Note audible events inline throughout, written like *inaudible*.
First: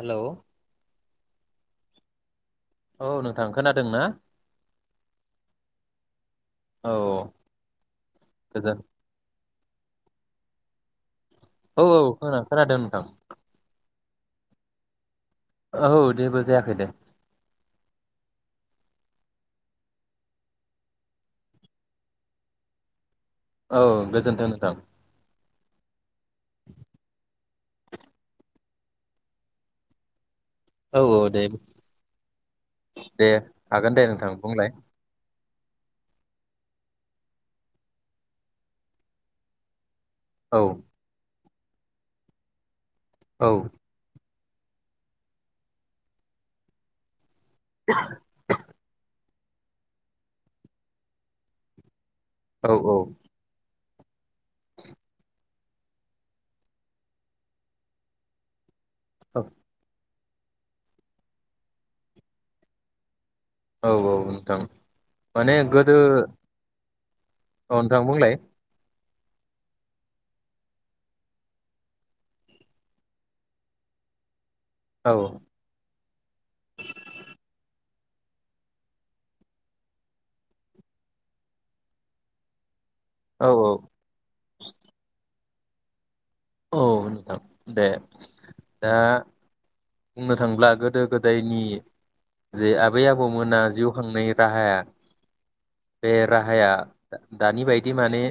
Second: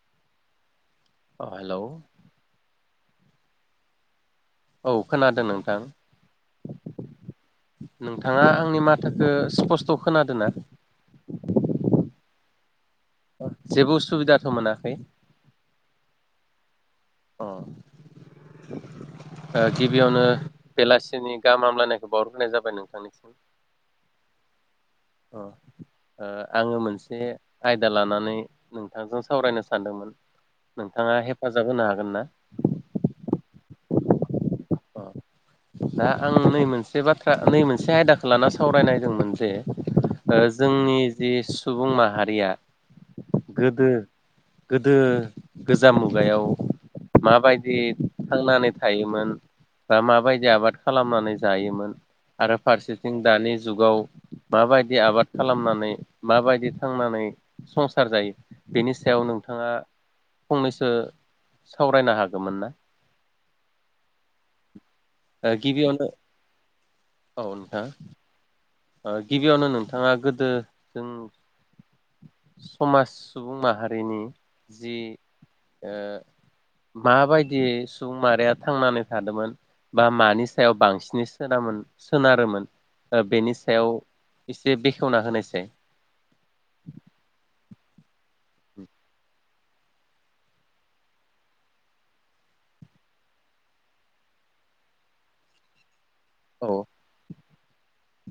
हेल' hello औ नोंथां खोनादों ना? औ खोनादों नोंथां। औ नोंथाङा आंनि गोजोन माथोखो ओ स्पस्त खोनादो ना? औ औ खोना खोनादो नोंथां। जेबो उसुबिदाथ मोनाखै औ जेबो जायाखै दे अ ओ गिबियावनो बेलासिनि गाहाम हामलायनायखौ बावहरग्रोनाय जाबाय नोंथां औ गोजोन्थों नोंथां। ओ आङो मोनसे आयदा लानानै नोंथांजों सावरायनो सानदोंमोन औ नोंथाङा औ दे हेफाजाब होनो हाग दे हागोन दे नोंथां बुंलाय अ दा आं नै मोनसे बाथ्रा नै मोनसे आयदाखौ लाना सावरायनायदोंमोन जे ओ औ जोंनि जिस सुबुं माहारिया औ गोदो गोदो गोजाम मुगायाव माबायदि थांनानै थायोमोन बा माबायदि दि आबाद खालामनानै जायोमोन आरो औ फारसेथिं दानि जु जुगाव माबायदि आबाद खालामनानै माबायदि थांनानै संसार जायो बेनि सायाव औ नोंथाङा फंनैसो सावरायनो हागोमोन ना औ औ नोंथां ओ माने गोदो गिबियावनो औ नोंथां गिबियावनो नोंथाङा गोदो जों समाज सुबुं माहारिनि जि औ ओ माबायदि सुबुं मारिया थांनानै थादोंमोन बा मानि सायाव बांसिनै सोनामोन सोनारोमोन औ बेनि सा सायाव एसे बेखेवना होनायसै दे औ नोंथां दे दा बुंनो थांब्ला गोदो गोदायनि जे आबै आबौमोना जिउ खांनायनि राहाया बे राहाया औ दानि बायदि माने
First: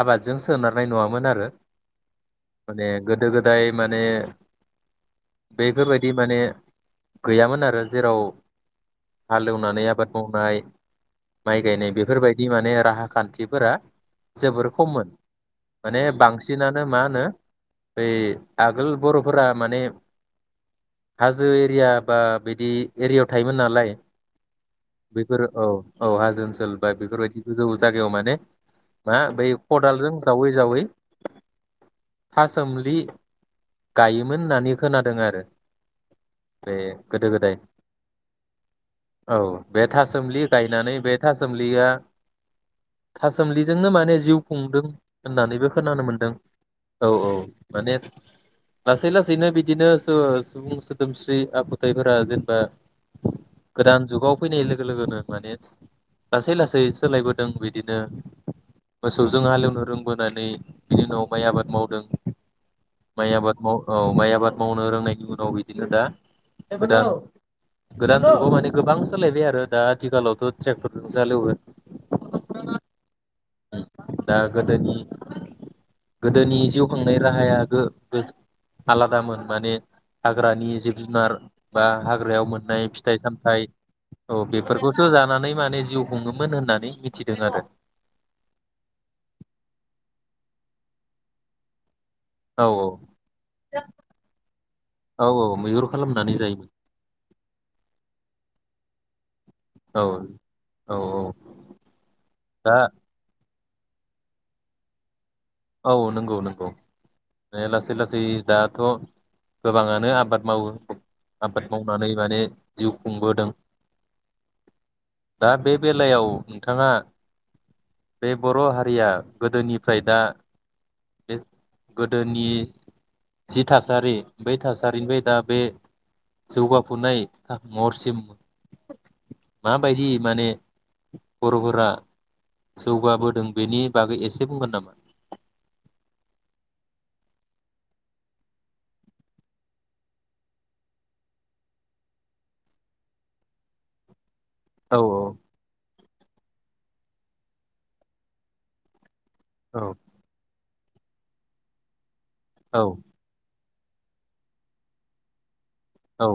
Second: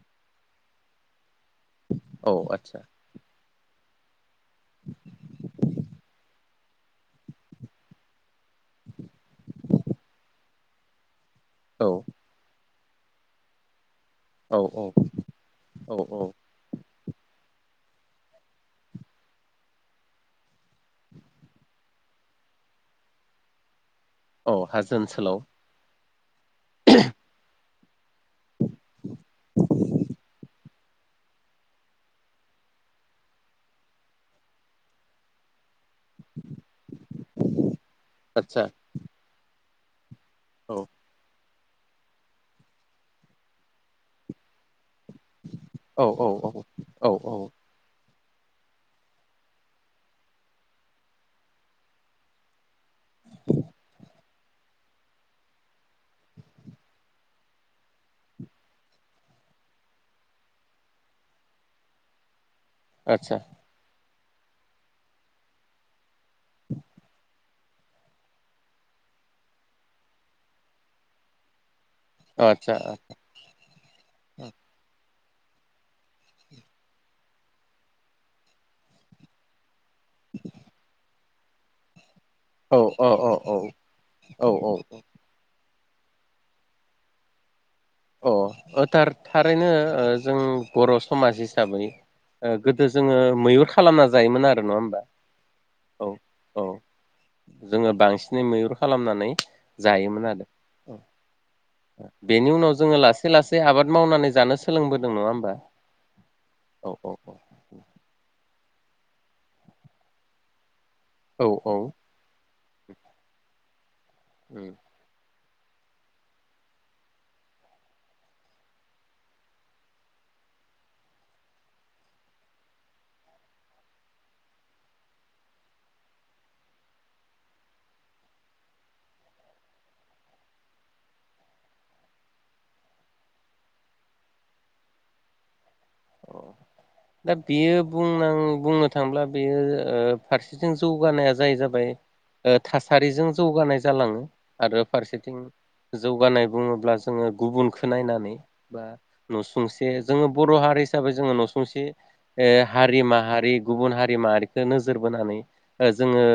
आबादजों सोनारनाय नङामोन आरो औ आदसा माने गोदो गोदाय माने बेफोरबायदि माने गैयामोन आरो जेराव हालेवनानै आबाद मावनाय माइ औ गायनाय बेफोरबायदि माने राहा खान्थिफोरा औ जोबोर औ खममोन औ माने औ बांसिनानो मा होनो बै आगोल बर'फोरा माने हाजो एरिया बा बिदि एरियायाव थायोमोन नालाय औ हाजो बैफोर ओनसोलाव औ औ हाजो ओनसोल बा बेफोरबायदिखौ जों जागायाव माने मा बै खदालजों जावै जावै था सोमलि गायोमोन होननानै खोनादों आरो बे गोदो गोदाय आदसा औ बे थास सोमलि औ गायनानै बे था सोमलिया थासोमलिजोंनो माने जिउ खुंदों होननानैबो खोनानो औ औ मोनदों औ औ औ माने लासै लासैनो बि बिदिनो सुबुं सोदोमस्रि आखुथायाइफोरा जेनेबा गोदान जुगाव फैनाय लोगो लोगोनो माने लासै लासै सोलायबोदों बिदिनो मोसौजों हालेवनो रोंबोनानै बिनि उनाव माइ आबाद मावदों माइ आदसा आबाद माव माइ आबाद मावनो रोंनायनि उनाव बिदिनो दा गोदान गोदानाव माने गोबां सोलायबाय आरो दा आथिखालावथ' ट्रेक्टरजों हिलेवो आदसा आ दा गोदोनि गोदोनि जिउ खांनाय राहाया गोगो आलादामोन। माने हाग्रानि जिब जुनार बा हाग्रायाव औ मोननाय औ फिथाइ औ सामथाइ औ औ बेफोरखौसो जानानै माने जिउ खुङोमोन होननानै मिथिदों आरो अ अ थार थारैनो जों बर समाज हिसाबै ओ औ गोदो जोंङो मैुहुर खालामना जायोमोन आरो नङा होमबा औ औ मैहुर औ खालामनानै औ जायोमोन जोंङो बांसिनै मैुर खालामनानै औ जायोमोन आरो औ औ बेनि उनाव दा जोंङो लासै लासै जे आबाद मावनानै जानो सोलोंबोदों नङा होमबा औ नंगौ नंगौ औ औ लासै लासै गोबाङानो आबाद मावो औ आबाद औ मावनानै माने जिउ खुंबोदों उम दा बे बेलायाव नोंथाङा बे बर हारिया गोदोनिफ्राय दा बे गोदोनि जि थासारि बै थासारिनिफ्राय दा बे जौगाफुनाय महरसिम माबायदि माने बरफोरा जौगाबोदों बेनि बागै एसे बुंगोन नामा? औ दा बियो बुं बुंनां बुंनो थांब्ला बेयो फारसेथिं जौगानाया जायो जाबाय थासारिजों जौगानाय जालाङो आरो औ फारसेथिं जौगानाय बुङोब्ला जोङो गुबुनखौ नायनानै बा औ नसुंसे जोङो बर' हारि हिसाबै जोङो नसुंसे ए औ हारि माहारि गुबुन हारि माहारिखो नोजोर बोनानै। ओ जोङो औ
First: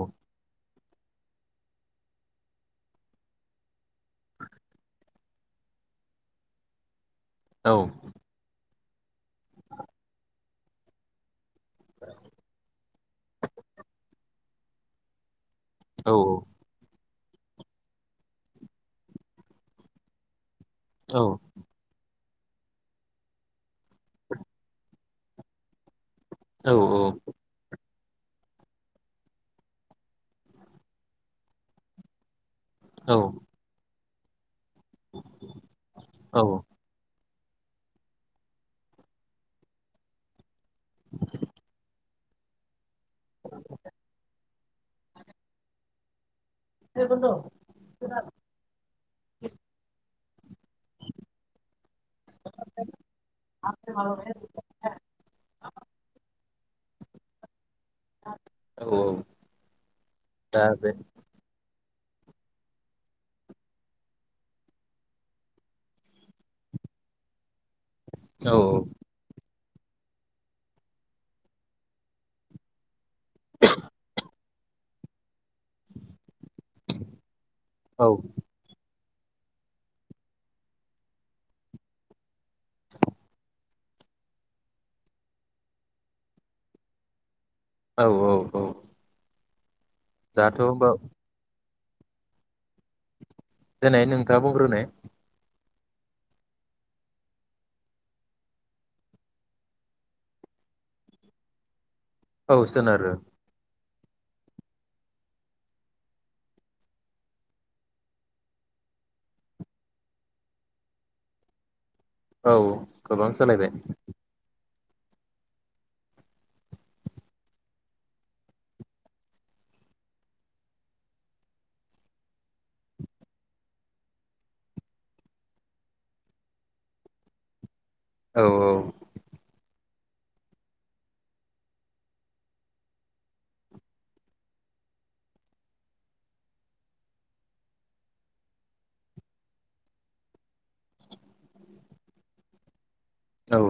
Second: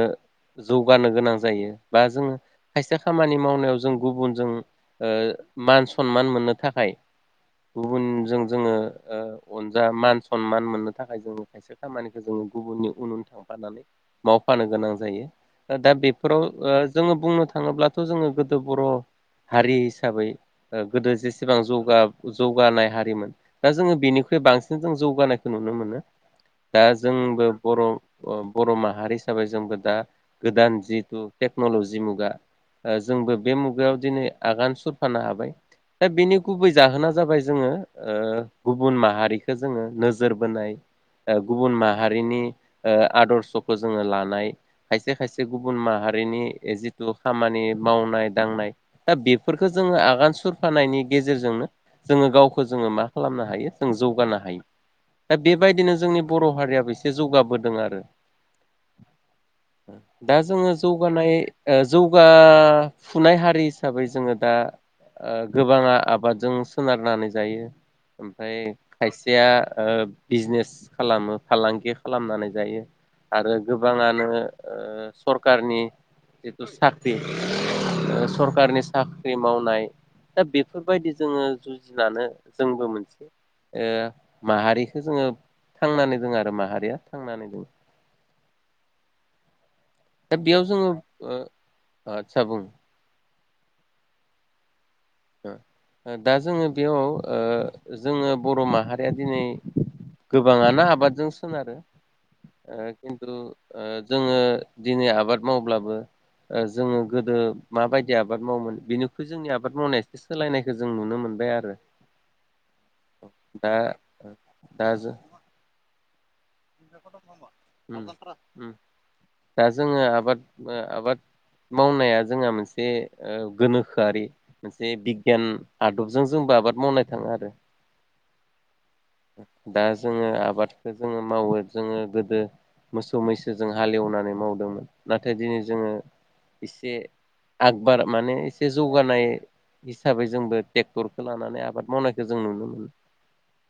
जौगानो गोनां जायो बा जोङो खायसे खामानि मावनायाव जों गुबुनजों ओ मान सनमान मोननो थाखाय औ गुबुनजों जोङो ओ अनजा मान सनमान मोननो थाखाय जों खायसे खामानिखौ जोङो गुबुननि उन उन थांफानानै मावफानो गोनां जायो। दा औ बेफोराव ओ जोङो बुंनो थाङोब्लाथ जोङो गोदो बर' हारि हिसाबै ओ गोदो औ जेसेबां जौगा जौगानाय हारिमोन दा जोङो बेनि बांसिन जों जौगानायखौ नुनो मोनो। औ दा जोंबो बर' ओ बर' माहारि हिसाबै जोंबो दा गोदान जिथु टेक्न'लजि मुगा ओ औ जोंबो बे मुगायाव दिनै आगान सुरफानो हाबाय दा बेनि औ गुबै जाहोना जाबाय जोङो गुबुन ओ माहारि बिखो जोङो नोजोर बोनाय ओ गुबुन मा हारिनि ओ आदर्शखौ जोङो लानाय खायसे खायसे गुबुन माहारिनि जिथु खामानि मावनाय दांनाय दा बेफोरखो जोङो आगान फानायनि गेजेरजोंनो जोङो गावखौ जोङो मा खालामनो हायो जों जौ जौगानो हायो दा बेबायदिनो जोंनि बर' हारियाबो एसे जौगाबोदों आरो। औ दा जोङो जौगानाय ओ जौगाफुनाय हारि हिसाबै जोङो दा गोबाङा आ आबादजों सोनारनानै जायो। औ ओमफ्राय *unintelligible* बिजनेस खालामो फालांगि खालामनानै जायो। आरो गोबाङानो ओ सरखारनि जिथु साख्रि औ सरखारनि साख साख्रि मावनाय दा बेफोरबायदि जोङो जुजिनानै जोंबो मोनसे ओ माहारिखो जोङो थांनानै दोङ आरो माहारिया थांनानै दोङो। औ औ औ। दा दाथ' बेयाव जोङो होमबा ओ आतसा बुं। देनाय नोंथाङा बुंग्रोनाय। दा जोङो बेयाव ओ जोङो बर' माहारिया दिनै गोबाङानो आबादजों सोनारो। औ ओ सोनारो खिन्थु ओ जोङो दिनै आबाद मावब्लाबो जोङो गोदो माबायदि आबाद मावोमोन बेनिख्रुइ जोंनि आबाद मावनाय सोलायनायखौ जों नुनो मोनबाय आरो। औ गोबां सोलायबाय। दा दा जो *inaudible* दा जोङो आबाद आबाद मावनाया जोंहा मोनसे गोनोखोआरि मोनसे बिगियान आदबजों जोंबो आबाद मावनो थाङो आरो। औ औ। दा जोङो आबादखौ जोङो मावो जोङो गोदो मोसौ मैसोजों हालेवनानै मावदोंमोन नाथाय दिनै जोङो एसे आगबार माने एसे जौगानाय हिसाबै जोंबो ट्रेक्टरखौ लानानै आबाद मावनायखौ जों नुनो मोनो। औ।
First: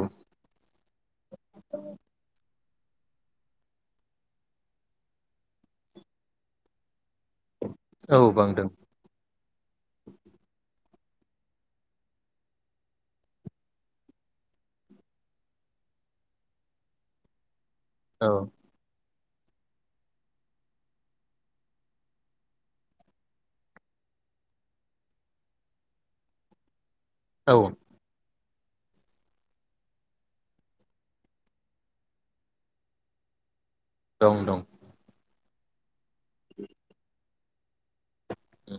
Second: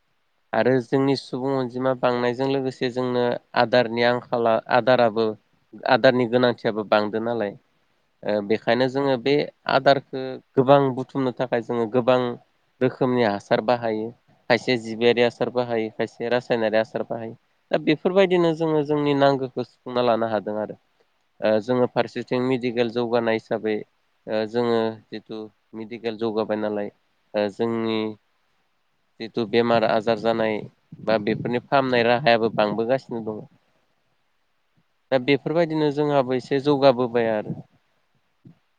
आरो जोंनि सुबुं अनजिमा बांनायजों लोगोसे जे जोंनो आदारनि आंखाला आदाराबो आदारनि गोनांथियाबो बांदो नालाय औ ओह बांदों बेखायनो जोङो बे आदारखौ गोबां बुथुमनो थाखाय जोङो गोबां रोखोमनि हासार बाहायो खायसे खायसे जिबियारि आसार बाहायो खायसे रासायनारि आसार बाहायो। दा औ बेफोरबायदिनो जोङो जोंनि नांगौ। *unintelligible* सुफुंना लानो हादों आरो ओ जोङो फारसेथिं मेडिकेल जौगानाय हिसाबै ओ जोङो जिथु मेडिकेल जौगाबाय नालाय ओ औ जोंनि जिथु बेमार आजार जानाय बा बेफोरनि फाहामनाय राहायाबो बांबोगासिनो दङ। दं दं। दा बेफोरबायदिनो जोंहाबो एसे जौगाबोबाय आरो। औ।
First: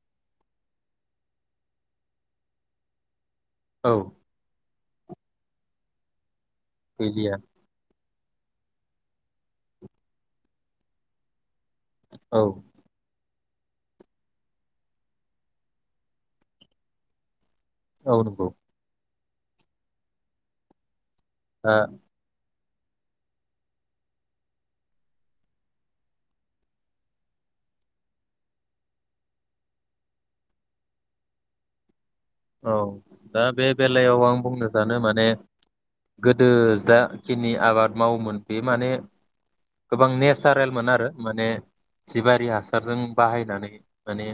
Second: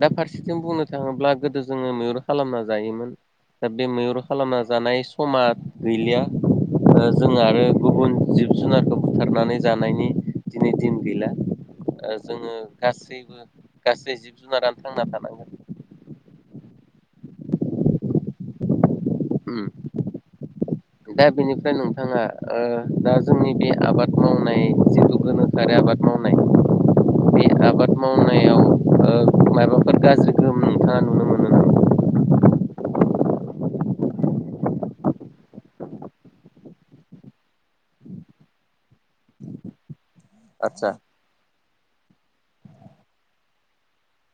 दा फारसेथिं बुंनो थाङोब्ला गोदो जोङो मैहुर खालामना जायोमोन। दा बे औ मैहुर खालामना जानाय समा गैलिया। जों गैलिया आरो गुबुन जिब जुनारखौ बुथारनानै जानायनि दिनै दिन गैला उह औ जोङो गासैबो गासै जिब जुनारानो थांना थानांगोन औ नंगौ उम दा बेनिफ्राय नोंथाङा उह दा जोंनि बे आबाद मावनाय जिथु गोनोखोआरि आबाद मावनाय बे आबाद मावनायाव उह माबाफोर गाज्रि गोहोम नोंथाङा नुनो मोनो नामा औ दा बे बेलायाव आं बुंनो सानो माने गोदो जाखिनि आबाद मावोमोन बे माने गोबां नेचारेलमोन आदसा आरो माने जिबारि हासार हासारजों बाहायनानै माने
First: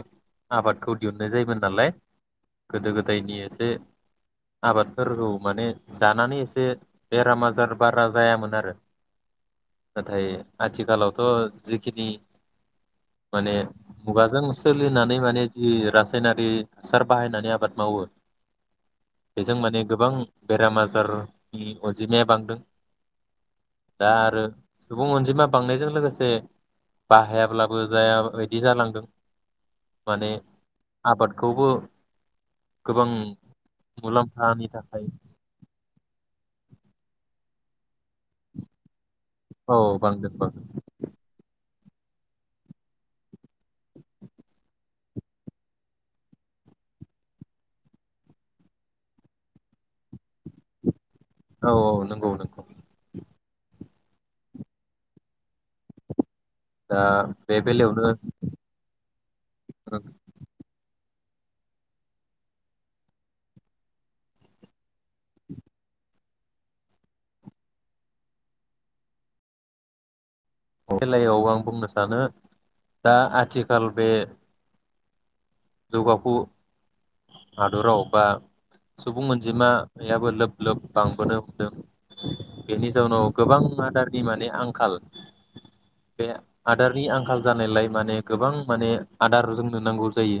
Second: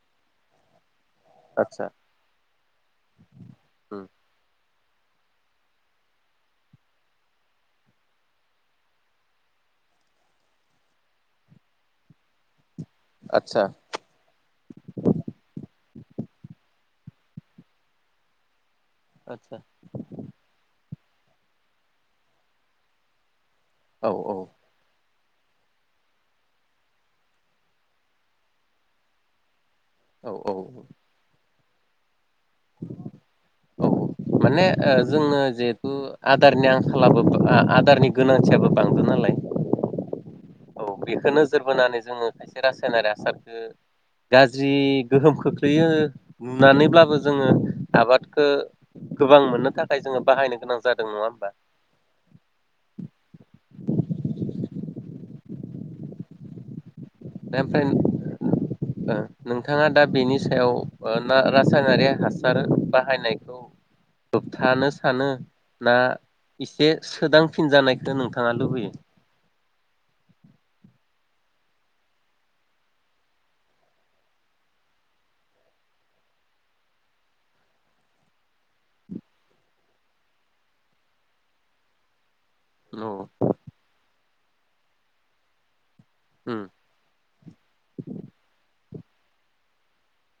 आबादखौ दिहुननाय जायोमोन आदसा नालाय गोदो गोदायनि एसे उम आबादफोरखौ माने जानानै एसे बेराम आजार बारा जायामोन आरो नाथाय आथिखालावथ' जिखिनि माने आदसा मुगाजों सोलिनानै माने जि रासायनारि हासार बाहायनानै आबाद मावो बेजों आदसा माने गोबां बेरामा हार अनजिमाया बांदों औ दा औ आरो सुबुं अनजिमा बांनायजों लोगोसे बाहायाब्लाबो जाया बायदि जालांदों औ औ गबो औ माने थाखाय जोंनो जिहेथु आदारनि आं खालाबोबा आ आदारनि गोनांथियाबो बांदों नालाय औ बांदों बांदों बेखो नोजोर बोनानै जोङो खायसे रासायनारि हासार खो गाज्रि गोहोम खोख्लैयो नुनानैब्लाबो जोङो आबादखो गोबां मोननो थाखाय जोङो बाहायनो गोनां जादों नङा होमबा औ औ नंगौ नंगौ दा बे दा ओमफ्राय बेलायावनो ओ नोंथाङा दा बेनि सायाव ना रासायनारि हासार बाहायनायखौ होबथानो सानो ना एसे सोदांफिनजानायखौ नोंथाङा लुबैयो खेलायाव आं बुंनो सानो दा आथिखाल बे जौगाफु हादराव बा सुबुं अनजिमायाबो लोब लोब बांबोनो हमदों बेनि औ जाउनाव गोबां आदार दैमानि आंखाल बे उम आदारनि आंखाल जानायलाय माने गोबां माने आदार जोंनो नांगौ जायो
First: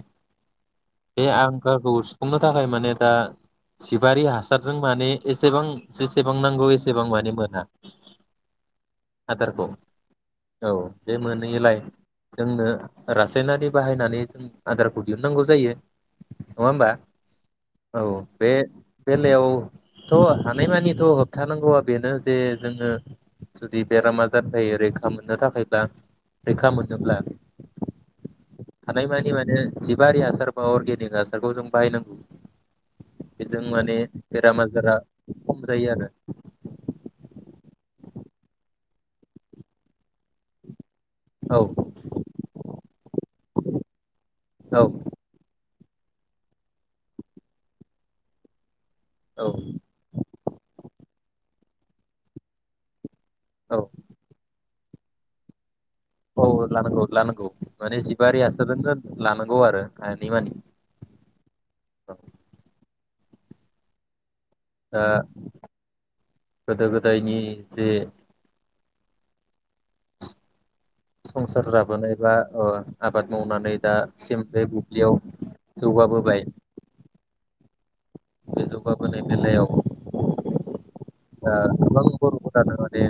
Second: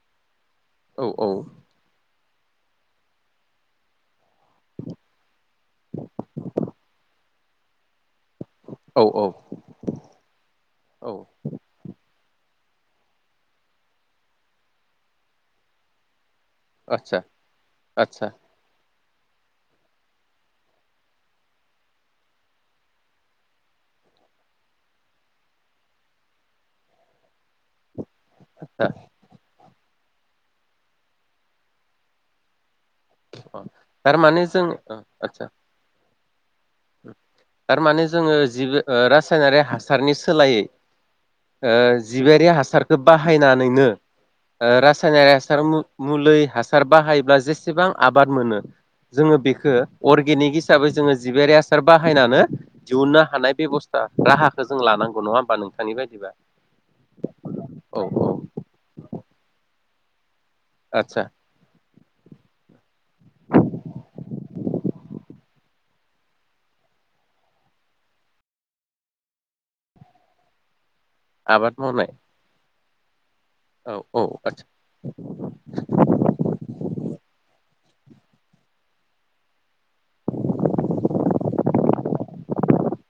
औ बे औ आंखालखौ सु हमनो थाखाय माने दा जिबारि हासारजों माने एसेबां जेसेबां नांगौ एसेबां माने मोना। औ आदारखौ औ बे मोनैलाय जोंनो। रासायनारि बाहायनानै जों आदार दिहुननांगौ जायो। नङा होनबा आदसा औ आदसा बे। बेलायावथ' हानायमानिथ' होबथानांगौआ बेनो जे जोङो जुदि बेरामा जाफायो रैखा मोननो थाखायब्ला रैखा मोनोब्ला आदसा हानाय मानि माने जिबारि हासार बा अर्गेनिक हासारखौ जों बाहायनांगौ। अ बेजों माने थारमाने बेराम जों ओ आजारा आदसा खम जायो आरो। थारमाने जोङो जिबो रासायनारि हासारनि सोलायै औ ओ जिबारि हासारखो बाहायनानैनो ओ औ रासायनारि हासार मुलै हासार बाहायोब्ला जेसेबां आबाद मोनो। जोङो औ बेखो अर्गेनिक हिसाबै जोङो जिबियारि हासारबा बाहायनानो दिहुनना हानाय औ बेबस्था राहा खो जों लानांगौ नङा होमबा नों औ लानांगौ लानांगौ औ माने औ जिबारि हासारजोंनो लानांगौ आरो हानि माने आतसा। औ। आ गोदो गोदायनि जे संसार आबाद मावनाय जाबोनाय बा अ आबाद मावनानै औ दा औ सिम आदसा बे बुब्लियाव जौगाबोबाय। बे जौगाबोनाय बेलायाव दा गोबां बर'फोरानो माने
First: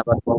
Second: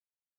आबाद माव